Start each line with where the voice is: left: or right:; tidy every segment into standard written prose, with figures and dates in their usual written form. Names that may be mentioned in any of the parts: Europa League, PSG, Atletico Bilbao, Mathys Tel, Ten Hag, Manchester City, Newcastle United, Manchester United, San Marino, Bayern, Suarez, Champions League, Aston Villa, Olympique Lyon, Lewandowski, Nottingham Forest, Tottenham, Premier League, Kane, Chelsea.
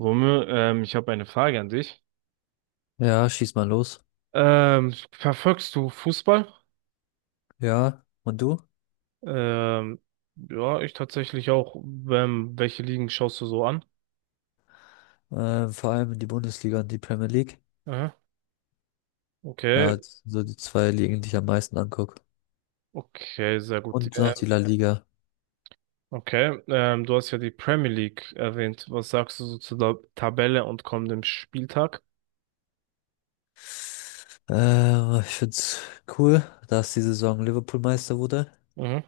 right: Romeo, ich habe eine Frage an dich.
left: Ja, schieß mal los.
right: Verfolgst du Fußball?
left: Ja, und du?
right: Ähm, ja, ich tatsächlich auch. Welche Ligen schaust du so an?
left: Vor allem die Bundesliga und die Premier League.
right: Aha, okay,
left: Ja, das sind so die zwei Ligen, die ich am meisten angucke.
right: okay, sehr gut.
left: Und noch die La Liga.
right: Okay, du hast ja die Premier League erwähnt. Was sagst du so zu der Tabelle und kommendem Spieltag?
left: Ich find's cool, dass die Saison Liverpool Meister wurde,
right: Mhm,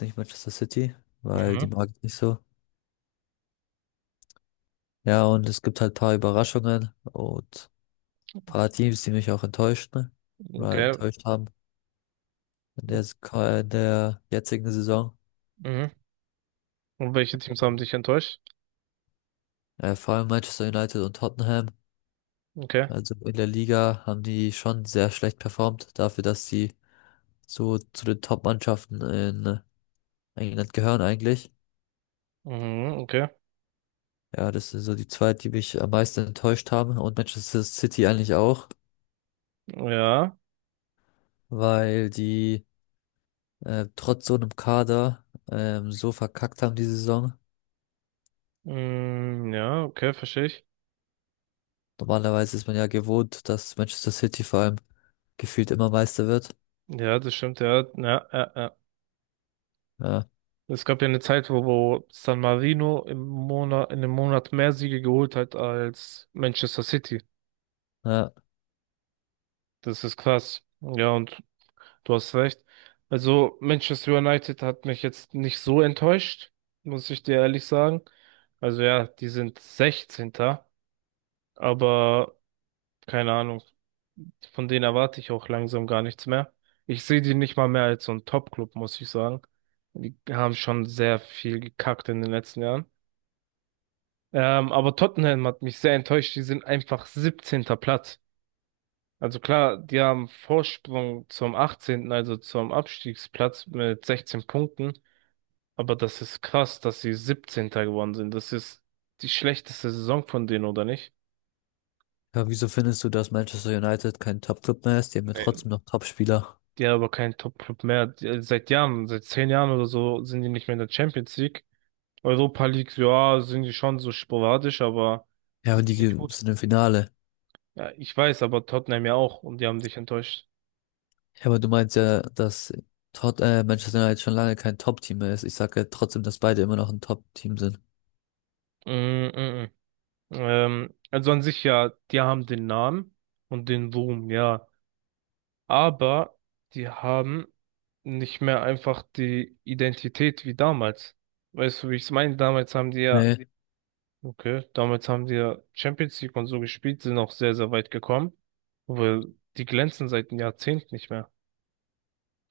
left: nicht Manchester City, weil
right: mhm,
left: die mag ich nicht so. Ja, und es gibt halt paar Überraschungen und paar Teams, die mich auch enttäuscht, ne? Oder
right: okay,
left: enttäuscht haben in der, in der jetzigen Saison.
right: mhm. Und welche Teams haben dich enttäuscht?
left: Vor allem Manchester United und Tottenham.
right: Okay,
left: Also in der Liga haben die schon sehr schlecht performt, dafür, dass sie so zu den Top-Mannschaften in England gehören eigentlich.
right: mhm, okay,
left: Ja, das sind so die zwei, die mich am meisten enttäuscht haben und Manchester City eigentlich auch,
right: ja,
left: weil die trotz so einem Kader so verkackt haben die Saison.
right: mm, ja, okay, verstehe ich.
left: Normalerweise ist man ja gewohnt, dass Manchester City vor allem gefühlt immer Meister wird.
right: Ja, das stimmt, ja, ja, ja, ja.
left: Ja,
right: Es gab ja eine Zeit, wo San Marino im Monat, in einem Monat mehr Siege geholt hat als Manchester City.
left: ja.
right: Das ist krass. Ja, und du hast recht. Also Manchester United hat mich jetzt nicht so enttäuscht, muss ich dir ehrlich sagen. Also ja, die sind 16. Aber keine Ahnung, von denen erwarte ich auch langsam gar nichts mehr. Ich sehe die nicht mal mehr als so ein Top-Club, muss ich sagen. Die haben schon sehr viel gekackt in den letzten Jahren. Aber Tottenham hat mich sehr enttäuscht. Die sind einfach 17. Platz. Also klar, die haben Vorsprung zum 18., also zum Abstiegsplatz mit 16 Punkten. Aber das ist krass, dass sie 17. geworden sind. Das ist die schlechteste Saison von denen, oder nicht?
left: Ja, wieso findest du, dass Manchester United kein Top-Club mehr ist? Die haben ja
right: Nein.
left: trotzdem noch Top-Spieler.
right: Die haben aber keinen Top-Club mehr. Die, seit Jahren, seit 10 Jahren oder so, sind die nicht mehr in der Champions League. Europa League, ja, sind die schon so sporadisch, aber
left: Ja,
right: die
left: und die
right: sind nicht gut.
left: sind im Finale.
right: Ja, ich weiß, aber Tottenham ja auch und die haben dich enttäuscht.
left: Ja, aber du meinst ja, dass Tot Manchester United schon lange kein Top-Team mehr ist. Ich sage ja trotzdem, dass beide immer noch ein Top-Team sind.
right: Mm, mm, mm. Also an sich ja, die haben den Namen und den Ruhm, ja. Aber die haben nicht mehr einfach die Identität wie damals. Weißt du, wie ich es meine? Damals haben die ja,
left: Nee.
right: okay, damals haben die ja Champions League und so gespielt, sind auch sehr, sehr weit gekommen. Weil die glänzen seit einem Jahrzehnt nicht mehr.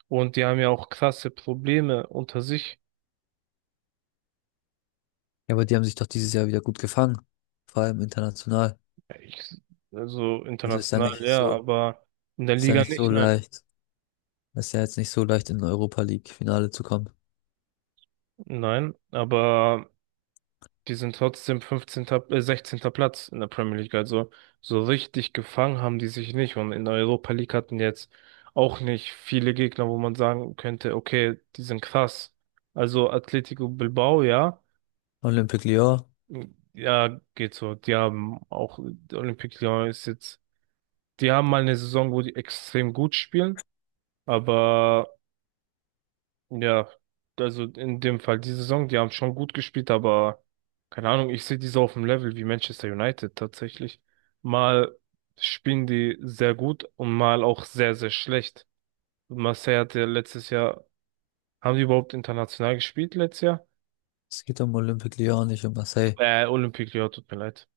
right: Und die haben ja auch krasse Probleme unter sich.
left: Ja, aber die haben sich doch dieses Jahr wieder gut gefangen. Vor allem international.
right: Ich, also
left: Also
right: international, ja, aber in der
left: ist ja
right: Liga
left: nicht so
right: nicht, nein.
left: leicht. Ist ja jetzt nicht so leicht, in Europa League-Finale zu kommen.
right: Nein, aber die sind trotzdem 15., 16. Platz in der Premier League. Also so richtig gefangen haben die sich nicht. Und in der Europa League hatten jetzt auch nicht viele Gegner, wo man sagen könnte, okay, die sind krass. Also Atletico Bilbao, ja.
left: Olympique Lyon.
right: Ja, geht so. Die haben auch, Olympique Lyon ist jetzt, die haben mal eine Saison, wo die extrem gut spielen. Aber ja, also in dem Fall die Saison, die haben schon gut gespielt, aber keine Ahnung, ich sehe die so auf dem Level wie Manchester United tatsächlich. Mal spielen die sehr gut und mal auch sehr, sehr schlecht. Marseille hat ja letztes Jahr, haben die überhaupt international gespielt letztes Jahr?
left: Es geht um Olympique Lyon, nicht um Marseille.
right: Olympique Lyon, tut mir leid.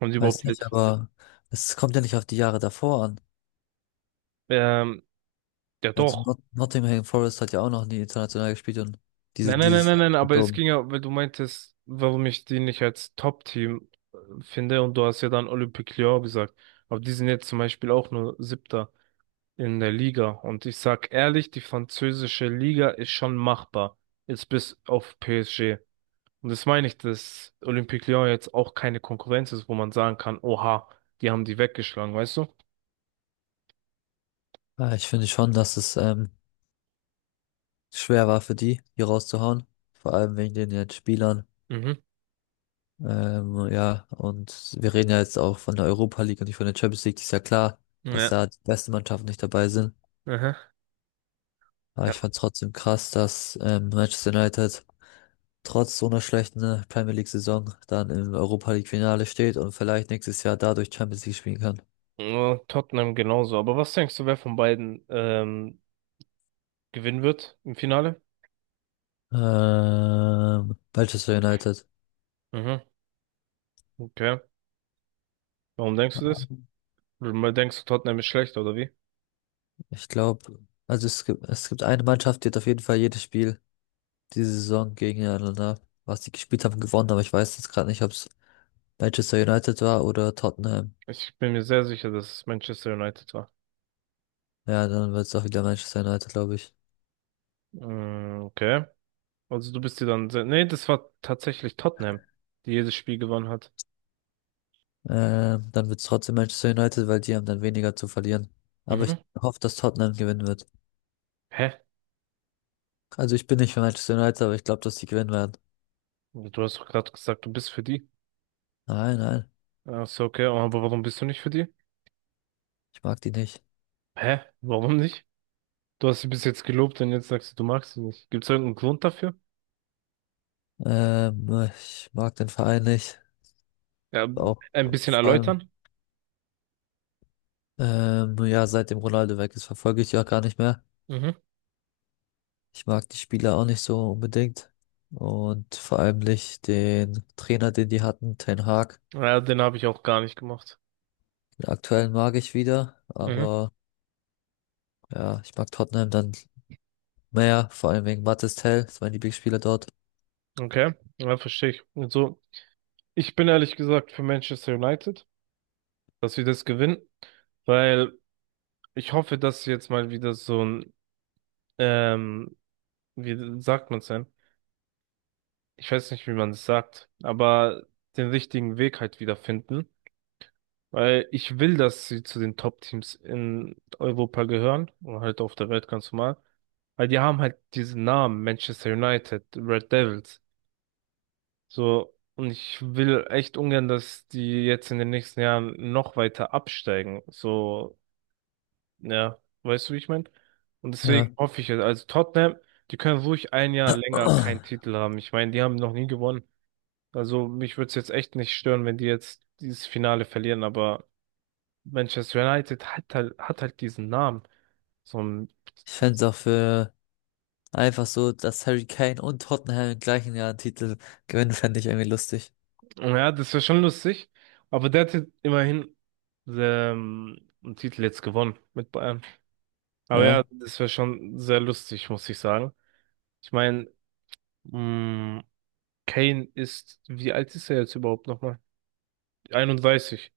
right: Haben die
left: Weiß
right: überhaupt
left: nicht,
right: letztes,
left: aber es kommt ja nicht auf die Jahre davor an.
right: ähm, ja
left: Also
right: doch.
left: Not Nottingham Forest hat ja auch noch nie international gespielt und
right: Nein, nein, nein,
left: dieses
right: nein,
left: Jahr
right: nein,
left: kommt
right: aber es
left: um.
right: ging ja, weil du meintest, warum ich die nicht als Top-Team finde und du hast ja dann Olympique Lyon gesagt. Aber die sind jetzt zum Beispiel auch nur Siebter in der Liga. Und ich sag ehrlich, die französische Liga ist schon machbar. Jetzt bis auf PSG. Und das meine ich, dass Olympique Lyon jetzt auch keine Konkurrenz ist, wo man sagen kann, oha, die haben die weggeschlagen, weißt du?
left: Ja, ich finde schon, dass es schwer war für die, hier rauszuhauen. Vor allem wegen den jetzt Spielern.
right: Mhm.
left: Ja, und wir reden ja jetzt auch von der Europa League und nicht von der Champions League. Ist ja klar, dass
right: Ja.
left: da die besten Mannschaften nicht dabei sind.
right: Aha.
left: Aber
right: Ja.
left: ich fand trotzdem krass, dass Manchester United trotz so einer schlechten Premier League-Saison dann im Europa League-Finale steht und vielleicht nächstes Jahr dadurch Champions League spielen kann.
right: Ja, Tottenham genauso. Aber was denkst du, wer von beiden gewinnen wird im Finale?
left: Manchester United.
right: Mhm, okay. Warum denkst du das? Weil denkst du, Tottenham ist schlecht, oder wie?
left: Ich glaube, also es gibt eine Mannschaft, die hat auf jeden Fall jedes Spiel diese Saison gegeneinander, was die gespielt haben, gewonnen, aber ich weiß jetzt gerade nicht, ob es Manchester United war oder Tottenham.
right: Ich bin mir sehr sicher, dass es Manchester United war.
left: Ja, dann wird es auch wieder Manchester United, glaube ich.
right: Mm, okay. Also du bist dir dann sehr... Nee, das war tatsächlich Tottenham, die jedes Spiel gewonnen hat.
left: Dann wird es trotzdem Manchester United, weil die haben dann weniger zu verlieren. Aber ich
right: Mhm.
left: hoffe, dass Tottenham gewinnen wird.
right: Hä?
left: Also ich bin nicht für Manchester United, aber ich glaube, dass die gewinnen werden.
right: Du hast doch gerade gesagt, du bist für die.
left: Nein, nein,
right: Ach so, okay. Aber warum bist du nicht für die?
left: ich mag die nicht.
right: Hä? Warum nicht? Du hast sie bis jetzt gelobt und jetzt sagst du, du magst sie nicht. Gibt es irgendeinen Grund dafür?
left: Ich mag den Verein nicht.
right: Ja,
left: Auch
right: ein bisschen
left: vor allem,
right: erläutern?
left: ja, seitdem Ronaldo weg ist, verfolge ich die auch gar nicht mehr.
right: Mhm.
left: Ich mag die Spieler auch nicht so unbedingt. Und vor allem nicht den Trainer, den die hatten, Ten Hag.
right: Ja, den habe ich auch gar nicht gemacht.
left: Den aktuellen mag ich wieder,
right: Mhm.
left: aber ja, ich mag Tottenham dann mehr, vor allem wegen Mathys Tel, ist mein Lieblingsspieler dort.
right: Okay. Ja, verstehe ich. Und so. Ich bin ehrlich gesagt für Manchester United, dass wir das gewinnen, weil ich hoffe, dass jetzt mal wieder so ein, ähm, wie sagt man's denn? Ich weiß nicht, wie man es sagt, aber den richtigen Weg halt wieder finden, weil ich will, dass sie zu den Top-Teams in Europa gehören und halt auf der Welt ganz normal, weil die haben halt diesen Namen Manchester United, Red Devils, so. Und ich will echt ungern, dass die jetzt in den nächsten Jahren noch weiter absteigen. So, ja, weißt du, wie ich meine? Und deswegen
left: Ja.
right: hoffe ich, also Tottenham, die können ruhig ein Jahr länger keinen Titel haben. Ich meine, die haben noch nie gewonnen. Also mich würde es jetzt echt nicht stören, wenn die jetzt dieses Finale verlieren, aber Manchester United hat halt diesen Namen. So ein,
left: Ich fände es auch für einfach so, dass Harry Kane und Tottenham im gleichen Jahr einen Titel gewinnen, fände ich irgendwie lustig.
right: ja, das wäre schon lustig, aber der hat jetzt immerhin einen Titel jetzt gewonnen mit Bayern. Aber ja,
left: Ja,
right: das wäre schon sehr lustig, muss ich sagen. Ich meine, Kane ist, wie alt ist er jetzt überhaupt nochmal? 31.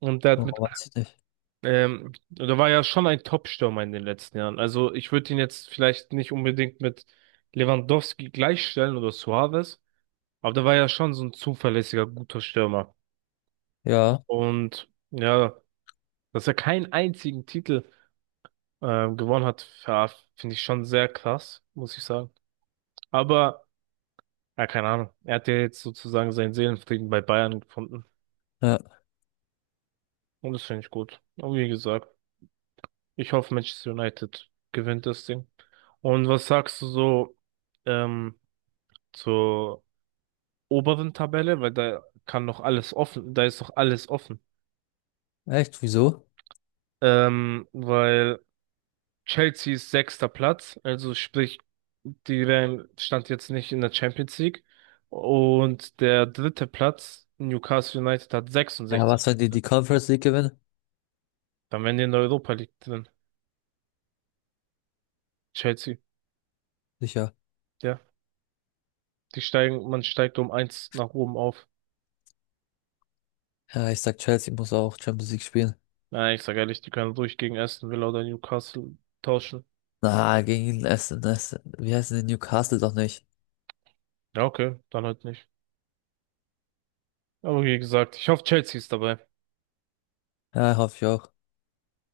right: Und der hat
left: oh,
right: mit,
left: weiß ich nicht.
right: der war ja schon ein Top-Stürmer in den letzten Jahren. Also ich würde ihn jetzt vielleicht nicht unbedingt mit Lewandowski gleichstellen oder Suarez, aber der war ja schon so ein zuverlässiger, guter Stürmer.
left: Ja,
right: Und ja, dass er keinen einzigen Titel gewonnen hat, ja, finde ich schon sehr krass, muss ich sagen. Aber, ja, keine Ahnung. Er hat ja jetzt sozusagen seinen Seelenfrieden bei Bayern gefunden.
left: ja.
right: Und das finde ich gut. Und wie gesagt. Ich hoffe, Manchester United gewinnt das Ding. Und was sagst du so ähm, zur oberen Tabelle? Weil da kann noch alles offen, da ist noch alles offen.
left: Echt, wieso?
right: Weil Chelsea ist sechster Platz, also sprich, die wären, stand jetzt nicht in der Champions League. Und der dritte Platz, Newcastle United, hat
left: Ja, was,
right: 66
left: wenn die die
right: Punkte.
left: Conference League gewinnen?
right: Dann wären die in der Europa League drin. Chelsea,
left: Sicher.
right: ja. Die steigen, man steigt um eins nach oben auf.
left: Ja, ich sag, Chelsea muss auch Champions League spielen.
right: Nein, ich sag ehrlich, die können ruhig gegen Aston Villa oder Newcastle tauschen.
left: Na, gegen Essen, Essen. Wie heißen die Newcastle doch nicht?
right: Ja, okay, dann halt nicht. Aber wie gesagt, ich hoffe, Chelsea ist dabei.
left: Ja, hoffe ich auch.